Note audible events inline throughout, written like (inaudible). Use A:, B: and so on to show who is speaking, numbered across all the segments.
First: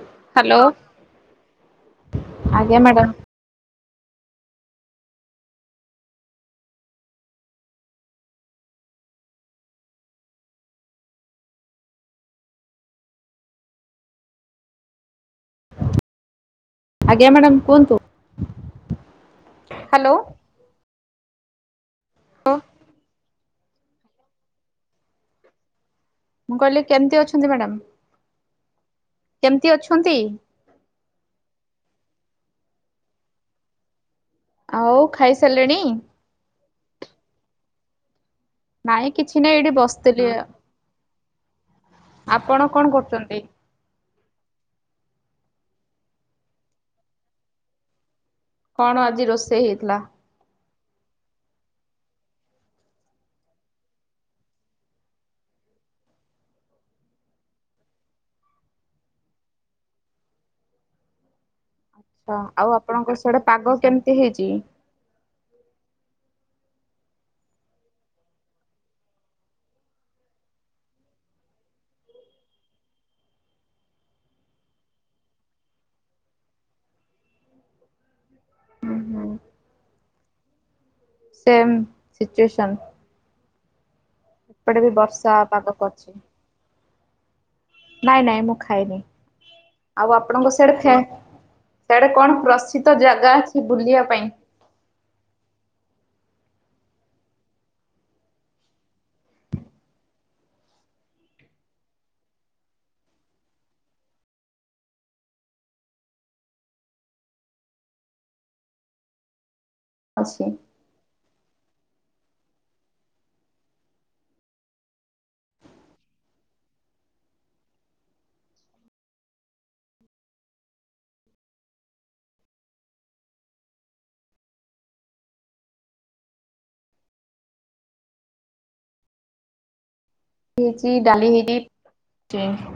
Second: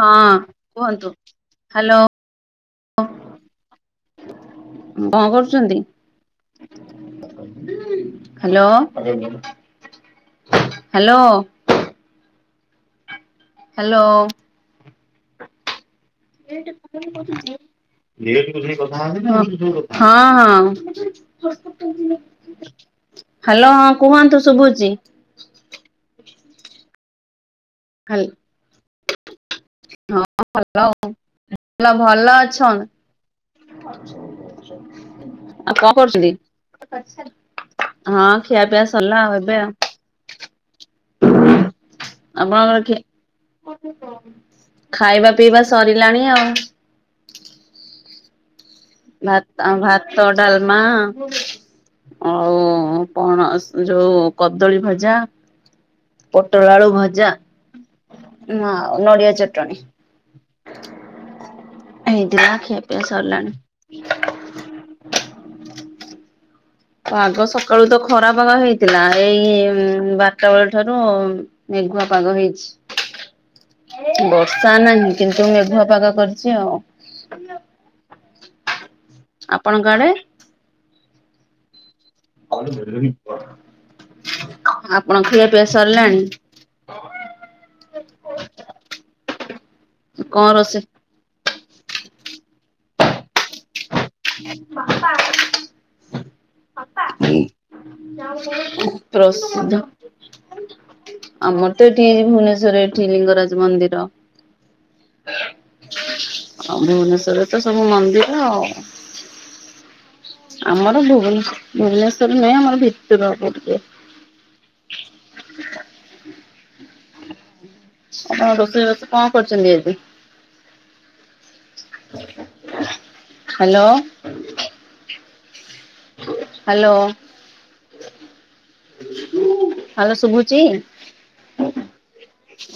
A: ହଁ
B: ହ୍ୟାଲୋ।
A: କୁହନ୍ତୁ ହାଲୋ?
B: ଆଜ୍ଞା ମ୍ୟାଡ଼ାମ
A: ଉଁ କଣ କରୁଚନ୍ତି? Hello hello. ହ୍ୟାଲୋ।
B: ଆଜ୍ଞା ମ୍ୟାଡ଼ାମ କୁହନ୍ତୁ।
A: ହଁ
B: ହ୍ୟାଲୋ
A: ହଁ। ହ୍ୟାଲୋ କୁହନ୍ତୁ ଶୁଭୁଚି।
B: ମୁଁ କହିଲି କେମିତି ଅଛନ୍ତି ମ୍ୟାଡ଼ାମ।
A: ହାଲ
B: କେମିତି ଅଛନ୍ତି?
A: ହଁ ଭଲ ଭଲ ଅଛନ୍।
B: ଆଉ ଖାଇସାରିଲେଣି?
A: କଣ କରୁଛନ୍ତି। ହଁ ଖିଆ ପିଆ
B: ନାଇଁ
A: ସରିଲା
B: କିଛି
A: ଆଉ
B: ନାଇଁ
A: ଏବେ।
B: ଏଇଠି ବସିଥିଲି। ଆପଣ
A: ଆପଣଙ୍କର
B: କଣ
A: ଖିଆ
B: କରୁଚନ୍ତି।
A: ଖାଇବା ପିଇବା ସରିଲାଣି ଆଉ।
B: କଣ ଆଜି ରୋଷେଇ
A: ଭାତ
B: ହେଇଥିଲା?
A: ଭାତ ଡାଲମା। ଆଉ ପଣସ ଯୋଉ କଦଳୀ ଭଜା। ପୋଟ ଆଳୁ ଭଜା ଆଉ ନଡିଆ ଚଟଣି।
B: ହଁ
A: ହେଇଥିଲା
B: ଆଉ
A: ଖିଆ ପିଆ
B: ଆପଣଙ୍କ ସିଆଡେ
A: ସରିଲାଣି।
B: ପାଗ କେମିତି ହେଇଛି।
A: ପାଗ ସକାଳୁ ତ ଖରାପାଗ ହେଇଥିଲା ଏଇ ବାରଟା ବେଳ ଠାରୁ ମେଘୁଆ ପାଗ ହେଇଛି। ବର୍ଷା ନାହିଁ କିନ୍ତୁ ମେଘୁଆ ପାଗ କରିଚି ଆଉ।
B: ହୁଁ ହୁଁ
A: ଆପଣଙ୍କ ଆଡେ।
B: ସେମ୍ ସିଚୁଏସନ୍ ଏପଟେ ବି
A: ଆପଣ
B: ବର୍ଷା
A: ଖିଆ ପିଆ
B: ପାଗ କରିଛି।
A: ସରିଲାଣି। ଅହ।
B: ନାଇଁ ନାଇଁ ମୁଁ ଖାଇନି ଆଉ
A: କଣ
B: ଆପଣଙ୍କ ସିଆଡେ
A: ରୋଷେଇ?
B: ଖେଁ ସିଆଡେ କଣ ପ୍ରସିଦ୍ଧ ଜାଗା ଅଛି ବୁଲିବା ପାଇଁ।
A: ବାପା। ପ୍ରସିଦ୍ଧ। ଆମର ତ ଏଠି ଭୁବନେଶ୍ୱରେ ଏଠି ଲିଙ୍ଗରାଜ ମନ୍ଦିର। ଆଉ ଭୁବନେଶ୍ବରେ ତ ସବୁ ମନ୍ଦିର ଆଉ।
B: ଅଛି
A: ଆମର ଭୁବନେ ଭୁବନେଶ୍ବର ନୁହେଁ ଆମର ଭିତରକୁ ଟିକେ। ଆପଣ ରୋଷେଇ ବାଷ କଣ କରିଚନ୍ତି ଆଜି। ହ୍ୟାଲୋ। ହ୍ୟାଲୋ ହ୍ୟାଲୋ ସୁଭୁଚି।
B: ହେଇଛି ଡାଲି ହେଇଛି
A: ଚି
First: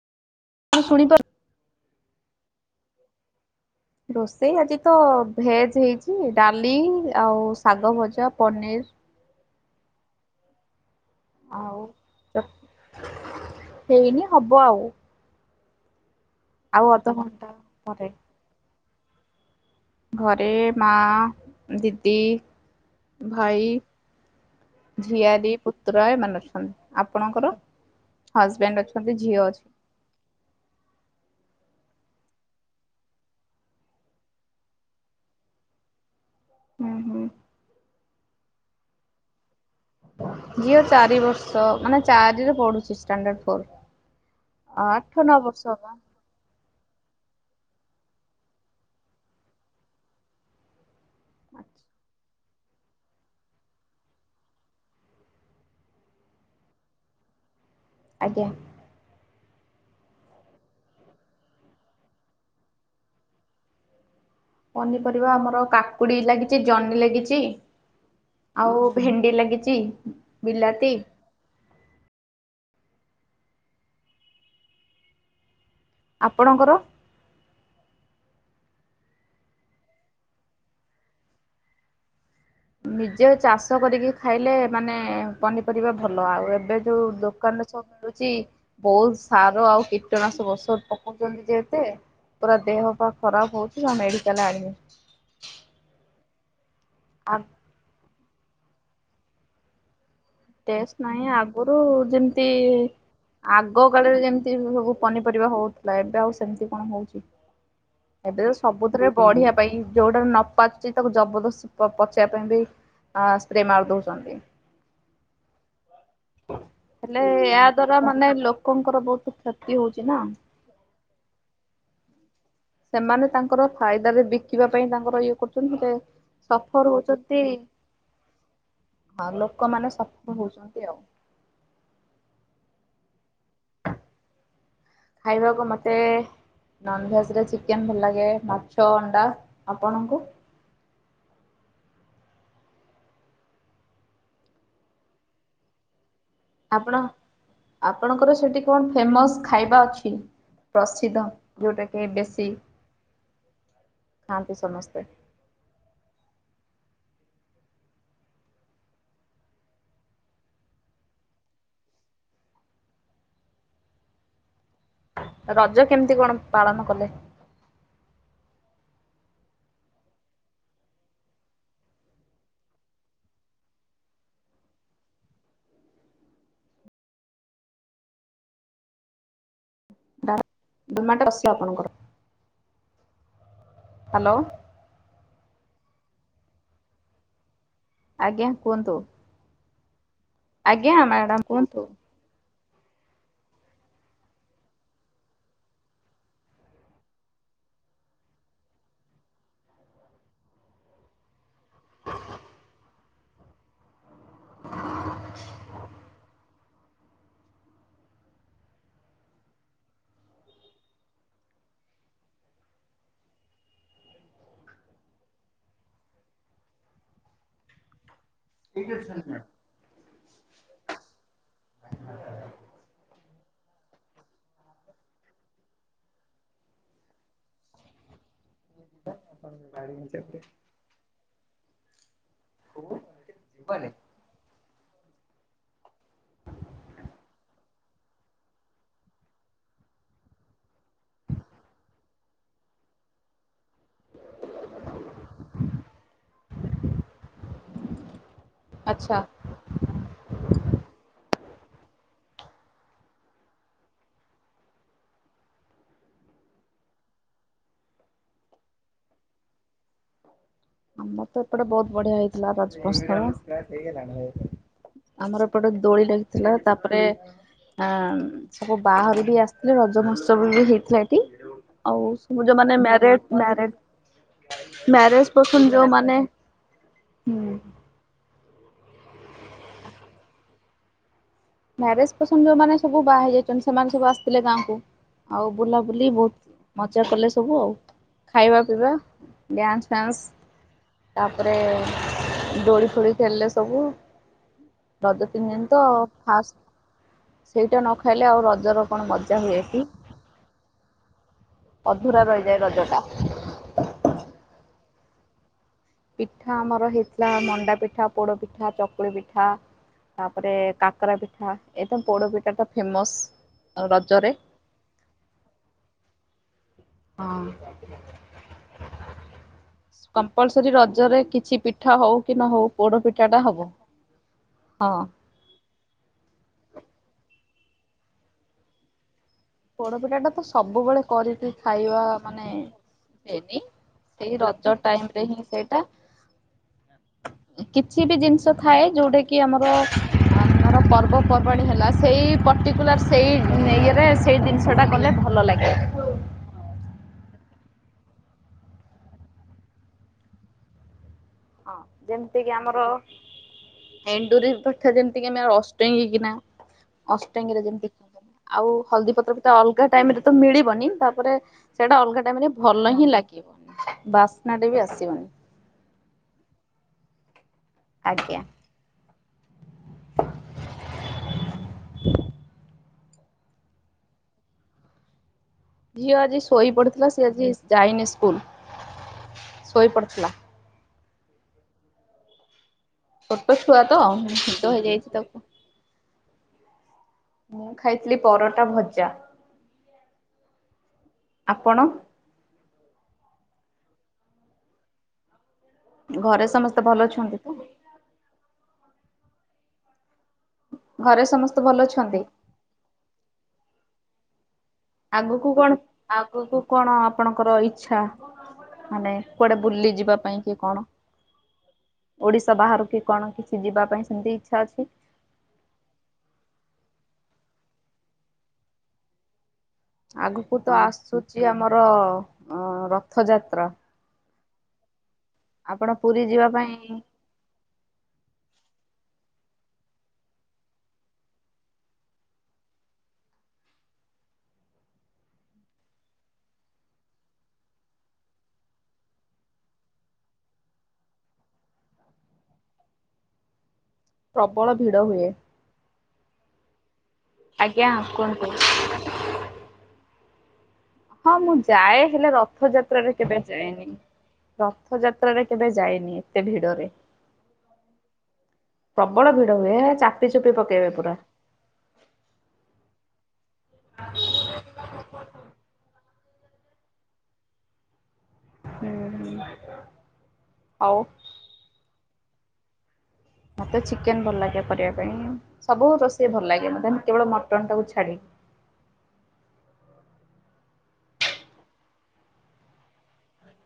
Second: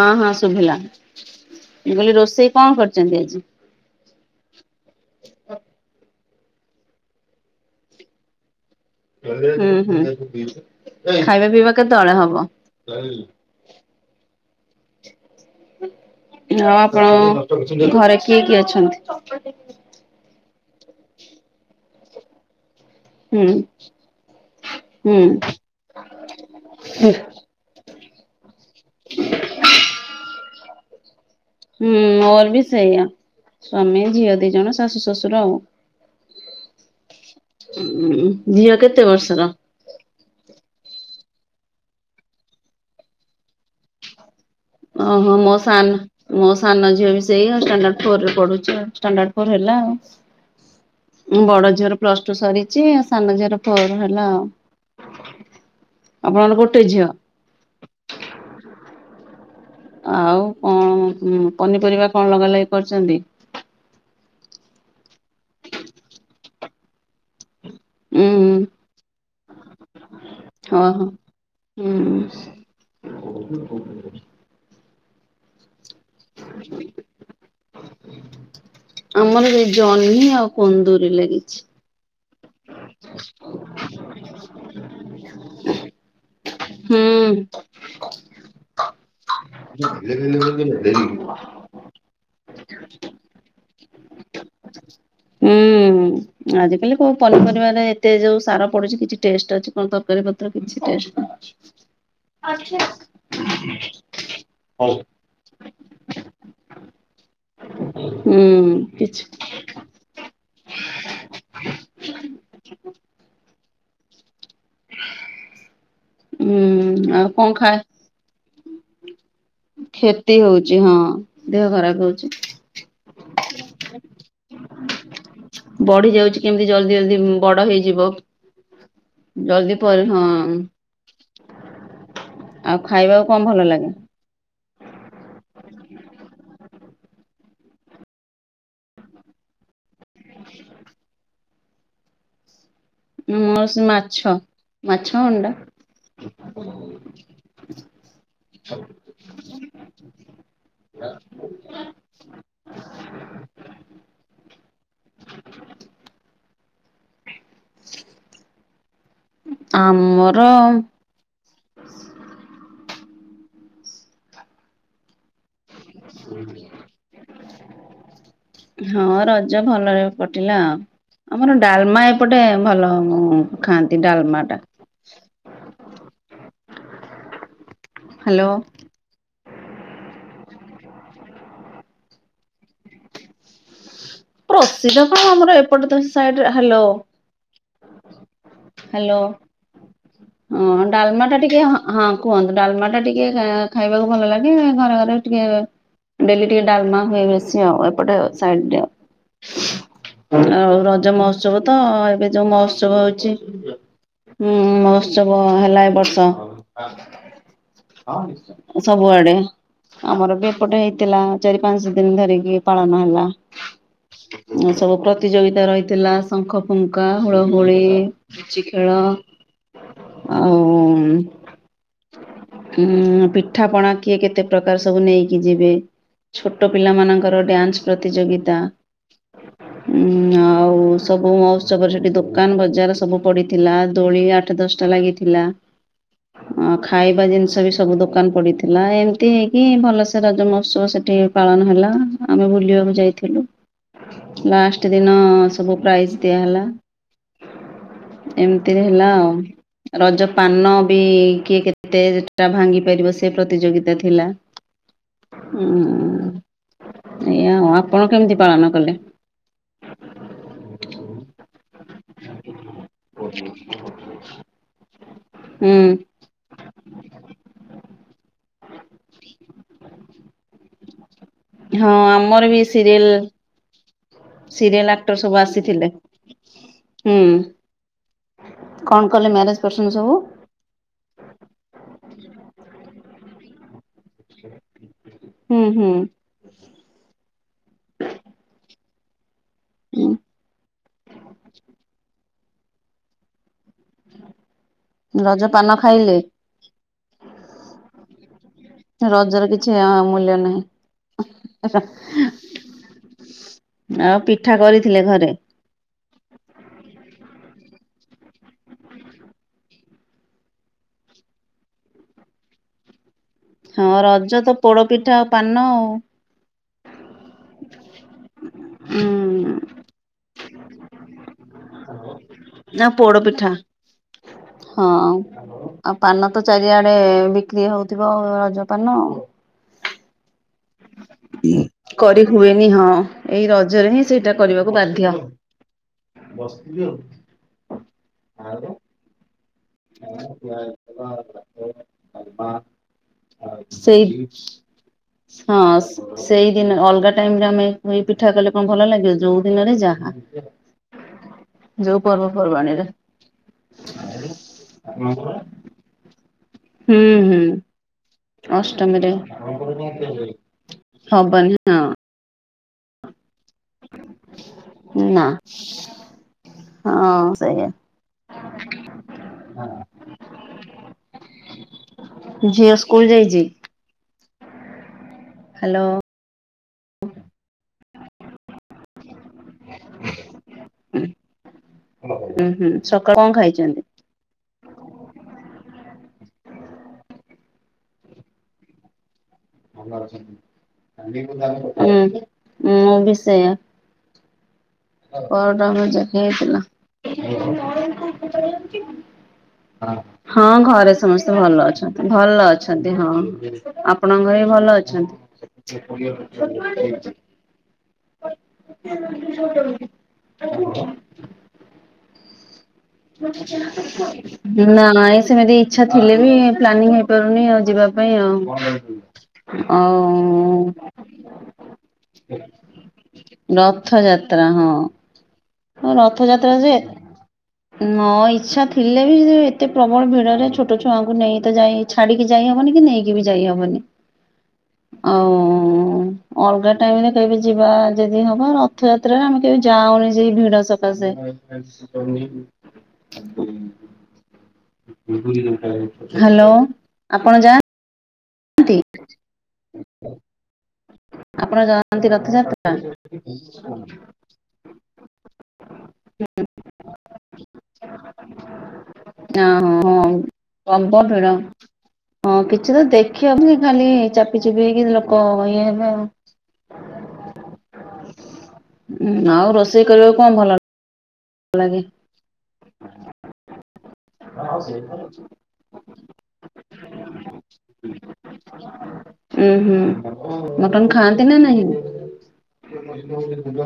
A: ହଁ ହଁ ଶୁଭିଲା।
B: ଶୁଣିପାରୁ
A: ମୁ କହିଲି ରୋଷେଇ କଣ କରିଚନ୍ତି ଆଜି।
B: ରୋଷେଇ ଆଜି ତ ଭେଜ୍‌ ହେଇଛି ଡାଲି ଆଉ ଶାଗ ଭଜା ପନିର୍।
A: ହୁଁ ହୁଁ ଖାଇବା ପିଇବା
B: ଆଉ
A: କେତେ ବେଳେ ହବ।
B: ଚଟ- ହେଇନି ହବ ଆଉ।
A: ଆଉ
B: ଅଧଘଣ୍ଟା
A: ଆପଣ
B: ପରେ
A: ଘରେ କିଏ କିଏ ଅଛନ୍ତି।
B: ଘରେ ମା ଦିଦି।
A: ହୁଁ। ହୁଁ
B: ଝିଆରି ପୁତୁରା ଏମାନେ ଅଛନ୍ତି
A: ହୁଁ
B: ଆପଣଙ୍କର ହଜ୍‌ବ୍ୟାଣ୍ଡ ଅଛନ୍ତି ଝିଅ ଅଛି।
A: ହୁଁ ମୋର ବି ସେଇଆ ସ୍ଵାମୀ ଝିଅ ଦି ଜଣ ଶାଶୁ ଶଶୁର ଆଉ।
B: ହୁଁ ହୁଁ।
A: ଉଁ ଝିଅ କେତେ ବର୍ଷର।
B: ଝିଅ ଚାରି ବର୍ଷ ମାନେ ଚାରିରେ ପଡୁଛି ଷ୍ଟାଣ୍ଡାଡ଼ ଫୋର୍। ଆଠ
A: ଓହୋ
B: ନଅ
A: ମୋ
B: ବର୍ଷ
A: ସାନ
B: ହେଲା।
A: ମୋ ସାନ ଝିଅ ବି ସେଇଆ ଷ୍ଟାଣ୍ଡାଡ ଫୋରରେ ପଡୁଛି ଷ୍ଟାଣ୍ଡାଡ ଫୋର୍ ହେଲା ଆଉ। ବଡ ଝିଅର ପ୍ଲସଟୁ ସରିଛି ଆ ସାନ ଝିଅର ଫୋର ହେଲା ଆଉ। ଆପଣଙ୍କର ଗୋଟେ ଝିଅ।
B: ଆଜ୍ଞା।
A: ଆଉ କଣ ପନିପରିବା କଣ ଲଗାଲଗି କରିଛନ୍ତି?
B: ପନିପରିବା ଆମର କାକୁଡି ଲାଗିଚି ଜହ୍ନି ଲାଗିଚି।
A: ଉଁ ହୁଁ
B: ଆଉ ଭେଣ୍ଡି ଲାଗିଛି ବିଲାତି।
A: ହୁଁ-ଉଁ।
B: ଆପଣଙ୍କର?
A: ହ ଆମର ଏଇ ଜହ୍ନି ଆଉ କୁନ୍ଦୁରି ଲାଗିଛି।
B: ନିଜେ ଚାଷ କରିକି ଖାଇଲେ ମାନେ ପନିପରିବା ଭଲ ଆଉ ଏବେ
A: ହୁଁ
B: ଯୋଉ ଦୋକାନରେ ସବୁ ମିଳୁଛି ବହୁତ ସାର ଆଉ କୀଟନାଶକ ଔଷଧ ପକଉଛନ୍ତି। ଇଏ ତେ ପୁରା ଦେହପା ଖରାପ ହଉଛି ଆଉ ମେଡିକାଲ୍ ଆଣିବେ।
A: ହୁଁ-ଉଁ-ଉଁ ଆଜିକାଲି କୋଉ
B: ଆ
A: ପନିପରିବାରେ ଏତେ ଯୋଉ ସାର ପଡୁଛି କିଛି ଟେଷ୍ଟ ଅଛି? କୋଉ ତରକାରୀପତ୍ର କିଛି
B: ନାହିଁ
A: ଟେଷ୍ଟ
B: ଆଗରୁ ଯେମିତି
A: (inaudible)
B: ସେସବୁ ପନିପରିବା ହଉଥିଲା ଏବେ ଆଉ ସେମିତି କଣ ହଉଚି। ଏବେ ତ ସବୁଥିରେ ବଢିବା ପାଇଁ ଯୋଉଟାରେ ନ ପାଚୁଛି ତାକୁ ଜବରଦସ୍ତ ପ ପଚେଇବା ପାଇଁ ବି ଉଁ ସ୍ପ୍ରେ ମାରି ଦଉଛନ୍ତି।
A: ହୁଁ
B: ହେଲେ
A: ଆଉ କଣ
B: ଏହା
A: ଖା
B: ଦ୍ଵାରା ମାନେ ଲୋକଙ୍କର ବହୁତ କ୍ଷତ୍
A: କ୍ଷତି ହଉଛି ହଁ ଦେହ ଖରାପ ହଉଛି।
B: ସେମାନେ ତାଙ୍କର ଫାଇଦାରେ ବିକିବା ପାଇଁ ତାଙ୍କର ଇଏ କରୁଛନ୍ତି ଯେ ସଫର ହଉଛନ୍ତି
A: ଯିବ
B: ହଁ ଲୋକମାନେ ସଫର ହଉଛନ୍ତି ଆଉ।
A: ଆଉ ଖାଇବାକୁ କଣ ଭଲ ଲାଗେ?
B: ଖାଇବାକୁ ମୋତେ ନନଭେଜରେ ଚିକେନ। ଭଲ ଲାଗେ ମାଛ, ଅଣ୍ଡା, ଆପଣଙ୍କୁ?
A: ମୋର ସେ ମାଛ, ମାଛ ଅଣ୍ଡା।
B: ଆପଣ, ଆପଣଙ୍କର ସେଠି କଣ ଫେମସ୍ ଖାଇବା ଅଛି? ପ୍ରସିଦ୍ଧ ଯୋଉଟା କି ବେଶୀ, ଖାଆନ୍ତି ସମସ୍ତେ।
A: ଆମର
B: ରଜ କେମିତି କଣ ପାଳନ କଲେ?
A: ହଁ ରଜ ଭଲରେ କଟିଲା ଆଉ। ଆମର ଡାଲମା ଏପଟେ ଭଲ ଖାଆନ୍ତି, ଡାଲମାଟା। ହ୍ୟାଲୋ।
B: ଡା ଡାଲମାଟା (unintelligible) ଆପଣଙ୍କର। ହ୍ୟାଲୋ
A: ପ୍ରସିଦ୍ଧ କଣ ଆମର ଏପଟ ତ ସାଇଡରେ ହ୍ୟାଲୋ।
B: ଆଜ୍ଞା କୁଅନ୍ତୁ।
A: ହ୍ୟାଲୋ। ହଁ ଡାଲମାଟା
B: ମ୍ୟାଡ଼ାମ
A: ଟିକେ ହଁ,
B: କୁହନ୍ତୁ।
A: ହଁ କୁହନ୍ତୁ, ଡାଲମାଟା ଟିକେ ଖାଇବାକୁ ଭଲ ଲାଗେ ଘରେ ଘରେ ଟିକେ ଡେଲି ଟିକେ ଡାଲମା ହୁଏ ବେଶୀ ଆଉ ଏପଟେ ସାଇଡ଼ରେ ଆଉ। ଆଉ ରଜ ମହୋତ୍ସବ ତ ଏବେ ଯୋଉ ମହୋତ୍ସବ ହଉଛି। ହୁଁ, ମହୋତ୍ସବ ହେଲା ଏ ବର୍ଷ। ସବୁଆଡେ। ଆମର ବି ଏପଟେ ହେଇଥିଲା, ଚାରି ପାଞ୍ଚ ଦିନ ଧରିକି ପାଳନ ହେଲା। ସବୁ ପ୍ରତିଯୋଗିତା ରହିଥିଲା, ଶଙ୍ଖ ଫୁଙ୍କା, ହୁଳହୁଳି। ପୁଚି ଖେଳ ଆଉ ହୁଁ-ଉଁ-ଉଁ ପି ପିଠାପଣା କିଏ କେତେ ପ୍ରକାର ସବୁ ନେଇକି ଯିବେ, ଛୋଟ ପିଲାମାନଙ୍କର ଡ୍ୟାନ୍ସ ପ୍ର ପ୍ରତିଯୋଗିତା ଉଁ-ଉଁ ଆଉ ସବୁ ମହୋତ୍ସବରେ ସେଠି ଦୋକ୍ ଦୋକାନ ବଜାର ସବୁ ପଡିଥିଲା, ଦୋଳି ଆଠ ଦଶଟା ଲାଗିଥିଲା। ଅଁ ଖାଇବା ଜିନିଷ ବି ସବୁ ଦୋକାନ ପଡିଥିଲା, ଏମିତି ହେଇକି ଭଲସେ ରଜ ମହୋତ୍ସବ ସେଠି ପାଳନ ହେଲା ଆମେ ବୁଲିବାକୁ ଯାଇଥିଲୁ, ଲାଷ୍ଟ୍ ଦିନ ସବୁ ପ୍ରାଇଜ୍ ଦିଆ ହେଲା। ଏମିତିରେ ହେଲା
B: ଆଚ୍ଛା।
A: ଆଉ। ରଜ ପାନ ବି କିଏ କେତେ ଟା ଭାଙ୍ଗି ପାରିବ ସେ ପ୍ରତିଯୋଗିତା ଥିଲା। ହୁଁ ଏଇଆ ଆଉ ଆପ ଆପଣ କେମିତି ପାଳନ କଲେ?
B: ଆମ ତ ଏପଟେ ବହୁତ ବଢିଆ ହେଇଥିଲା ରଜମହୋତ୍ସବ ଆମର ପଟେ
A: ହୁଁ
B: ଦୋଳି ଲାଗି ଥିଲା ତାପରେ ଆ ସବୁ ବାହାରୁ ବି ଆସିଥିଲେ, ରଜ ମହୋତ୍ସବ ବି ହେଇଥିଲା
A: ହଁ ଆମର
B: ଆଉ ଯୋଉ
A: ବି
B: ମାନେ
A: serial
B: married
A: serial
B: married
A: actor
B: marriage
A: ସବୁ
B: କରିଛନ୍ତି
A: ଆସିଥିଲେ
B: ଯୋଉ ମାନେ ହୁଁ
A: କଣ କଲେ ମ୍ୟାରେଜ କରୁଛନ୍ତି ସବୁ
B: ମ୍ୟାରେଜ ପରସନ ଯୋଉମାନେ ସବୁ ବାହା ହେଇ ଯାଇଛନ୍ତି, ସେମାନେ ସବୁ ଆସିଥିଲେ ଗାଁ କୁ। ଆଉ
A: ହୁଁ ହୁଁ
B: ବୁଲାବୁଲି ବହୁତ ମଜା କଲେ ସବୁ ଆଉ ଖାଇବା ପିଇବା ଡ୍ୟାନ୍ସ ଫ୍ୟାନ୍ସ ତାପରେ ଦୋଳି ଫୋଳି ଖେଳିଲେ ସବୁ ରଜ ତିନି
A: ପାନ
B: ଦିନ ତ
A: ଖାଇଲେ?
B: ସେଇଟା ନ ଖାଇଲେ ଆଉ ରଜର କଣ ମଜା
A: ରଜର
B: ହୁଏ
A: କିଛି
B: କି?
A: ମୂଲ୍ୟ ନାହିଁ
B: ଅଧୁରା ରହିଯାଏ ରଜ ଟା
A: ଆଉ ପିଠା କରିଥିଲେ ଘରେ।
B: ପିଠା ଆମର ହେଇଥିଲା ମଣ୍ଡା ପିଠା ପୋଡ଼ ପିଠା ଚକୁଳି ପିଠା ତାପରେ କାକରା ପିଠା ଏଇତ ପୋଡ଼ପିଠା ଟା ଫେମସ
A: ହଁ
B: ରଜରେ।
A: ରଜ ତ ପୋଡ ପିଠା ଆଉ ପାନ ଆଉ ଉଁ
B: ହଁ କମ୍ପଲସରି ରଜରେ କିଛି ପିଠା ହଉ କି ନ ହଉ
A: ଆଉ
B: ପୋଡ ପିଠାଟା
A: ପିଠା।
B: ହବ।
A: ହଁ। ଆଉ ପାନ ତ ଚାରିଆଡେ ବିକ୍ରି ହଉଥିବ ରଜ ପାନ।
B: ପୋଡ ପିଠା ଟା ତ ସବୁବେଳେ କରିକି ଖାଇବା
A: କରି
B: ମାନେ
A: ହୁଏନି ହଁ ଏଇ
B: ହେଇନି
A: ରଜରେ ହିଁ ସେଇଟା
B: ସେଇ
A: କରିବାକୁ
B: ରଜ
A: ବାଧ୍ୟ।
B: ଟାଇମ ରେ ହିଁ ସେଇଟା କିଛି ଟି ଜିନିଷ ଥାଏ ଯୋଉଟା କି କି ଆମର ଆମର ଧର ପର୍ବପର୍ବାଣି ହେଲା ସେଇ ପର୍ଟିକୁଲାର ସେଇ ଇଏରେ ସେଇ ଜିନିଷଟା ଗଲେ ଭଲ ଲାଗେ।
A: ହଁ ସେଇଦିନ ଅଲଗା ଟାଇମ ରେ ଆମେ ଏ ପିଠା କଲେ କଣ ଭଲ ଲାଗିବ ଯୋଉ ଦିନରେ ଯାହା
B: ହଁ
A: ଯୋଉ
B: ଯେମିତି କିି
A: ପର୍ବପର୍ବାଣି
B: ଆମର
A: ରେ
B: ଏଣ୍ଡୁରି ଠା ଯେମିତି କି ଆମେ ଅଷ୍ଟଙ୍ଗୀ କିନା
A: ହୁଁ ହୁଁ
B: ଅଷ୍ଟଙ୍ଗୀରେ ଯେମତି କି ଆଉ
A: ଅଷ୍ଟମୀରେ
B: ହଳଦୀ ପତ୍ର ବି ତ ଅଲଗା ଟାଇମ ରେ ତ ମିଳିବନି ତାପରେ
A: ହବନି ହଁ।
B: ସେଇଟା ଅଲଗା ଟାଇମ ରେ ଭଲ ହିଁ ଲାଗିବନି ବାସ୍ନାଟେ ବି ଆସିବନି
A: ହ ହଁ ସେଇଆ।
B: ଆଜ୍ଞା।
A: ଝିଅ ସ୍କୁଲ ଯାଇଛି ହ୍ୟାଲୋ
B: ଝିଅ ଆଜି ଶୋଇ ପଡ଼ିଥିଲା ସିଏ ଆଜି ଯାଇନି ସ୍କୁଲ ଶୋଇ ପଡ଼ିଥିଲା।
A: ହୁଁ ହୁଁ ସକାଳୁ କଣ
B: ଛୋଟ ଛୁଆ
A: ଖାଇଛନ୍ତି?
B: ତ ନିଦ ହେଇଯାଇଛି ତାକୁ ମୁଁ ଖାଇଥିଲି ପରଟା ଭଜା।
A: ହୁଁ
B: ଆପଣ
A: ବି ସେଇୟା ପରଟା ଭଜା ଖିଆ
B: ଘରେ
A: ହେଇଥିଲା
B: ସମସ୍ତେ ଭଲ ଅଛନ୍ତି ତ?
A: ହଁ ଘରେ ସମସ୍ତେ ଭଲ ଅଛନ୍ତି ଭଲ ଅ ଅଛନ୍ତି ହଁ ଆପଣଙ୍କ ଘରେ ବି ଭଲ ଅଛି
B: ଆଗକୁ କଣ ଆଗକୁ କଣ ଆପଣଙ୍କର ଇଚ୍ଛା ମାନେ କୁଆଡେ ବୁଲି ଯିବା ପାଇଁ କି କଣ ଓଡିଶା ବାହାରରୁ କି କଣ କିଛି ଯିବା ପାଇଁ ସେମିତି ଇଚ୍ଛା ଅଛି?
A: ନା ଏ ସେମିତି ଇଛା ଥିଲେ ବି ପ୍ଲାନିଂ ହେଇପାରୁନି ଆଉ ଯିବା ପାଇଁ ଆଉ ଆଉ
B: ଆଗକୁ ତ ଆସୁଛି ଆମର ରଥଯାତ୍ରା
A: ରଥଯାତ୍ରା ହଁ
B: ଆପଣ
A: ହ
B: ପୁରୀ ଯିବା
A: ରଥଯାତ୍ରା
B: ପାଇଁ
A: ଯେ ହୁ ନ ଇଚ୍ଛା ଥିଲେ ବି ଏତେ ପ୍ରବଳ ଭିଡରେ ଛୋଟ ଛୁଆଙ୍କୁ ନେଇ ତ ଯାଇ ଛାଡିକି ଯାଇହବନି କି ନେଇକି ବି ଯାଇହବନି ଆଉ ଅଲଗା ଟାଇମରେ କେବେ ଯିବା ଯଦି ହବ ରଥଯାତ୍ରାରେ ଆମେ କେବେ ଯାଉନି ସେଇ ଭିଡ ସକାସେ
B: ପ୍ରବଳ ଭିଡ ହୁଏ।
A: ହ୍ୟାଲୋ ଆପଣ ଯାଆ ନ୍ତି
B: ଆଜ୍ଞା! କୁହନ୍ତୁ।
A: ନ୍ତି
B: ହଁ, ମୁଁ ଯାଏ ହେଲେ ରଥଯାତ୍ରାରେ କେବେ ଯାଏନି। ରଥଯାତ୍ରାରେ କେବେ ଯାଏନି ଏତେ ଭିଡରେ।
A: (inaudible)
B: ପ୍ରବଳ ଭିଡ ହୁଏ
A: ହଁ ହଁ
B: ଚାପି ଚୁପି ପକେଇବେ
A: ପ୍ରବଳ
B: ପୁରା।
A: ଭିଡ ହଁ, କିଛି ତ ଦେଖିହବନି ଖାଲି ଚାପି ଚୁପି ହେଇକି ଲୋକ ଇଏ ହେବେ ଆଉ ଉହୁଁ ଆଉ ରୋଷେଇ କରିବାକୁ କଣ ଭଲ?
B: ଆଉ
A: ଲାଗେ?
B: ମତେ ଚିକେନ ଭଲ ଲାଗେ କରିବା ପାଇଁ ସବୁ ରୋଷେଇ ଭଲ ଲାଗେ ମତେ କେବଳ ମଟନ୍ ଟାକୁ ଛାଡି
A: ଉଁ ହୁଁ ମଟନ ଖାଆନ୍ତି ନା ନାହିଁ? (unintelligible) ଯିବା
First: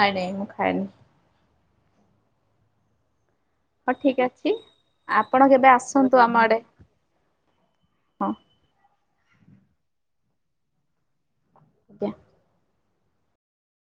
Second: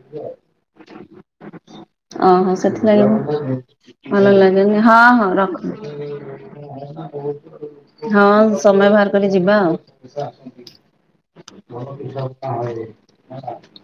B: ନାଇଁ ନାଇଁ ମୁଁ ଖାଏନି।
A: ଓହୋ! ସେଥି ଲାଗି
B: ହଁ, ଠିକ୍ ଅଛି।
A: ହଁ, ହଁ
B: ଆପଣ କେବେ
A: ରଖନ୍ତୁ।
B: ଆସନ୍ତୁ ଆମ ଆଡେ
A: ହଁ, ସମୟ ବାହାର କରି ଯିବା ଆଉ।
B: ଆଜ୍ଞା।
A: (unintelligible)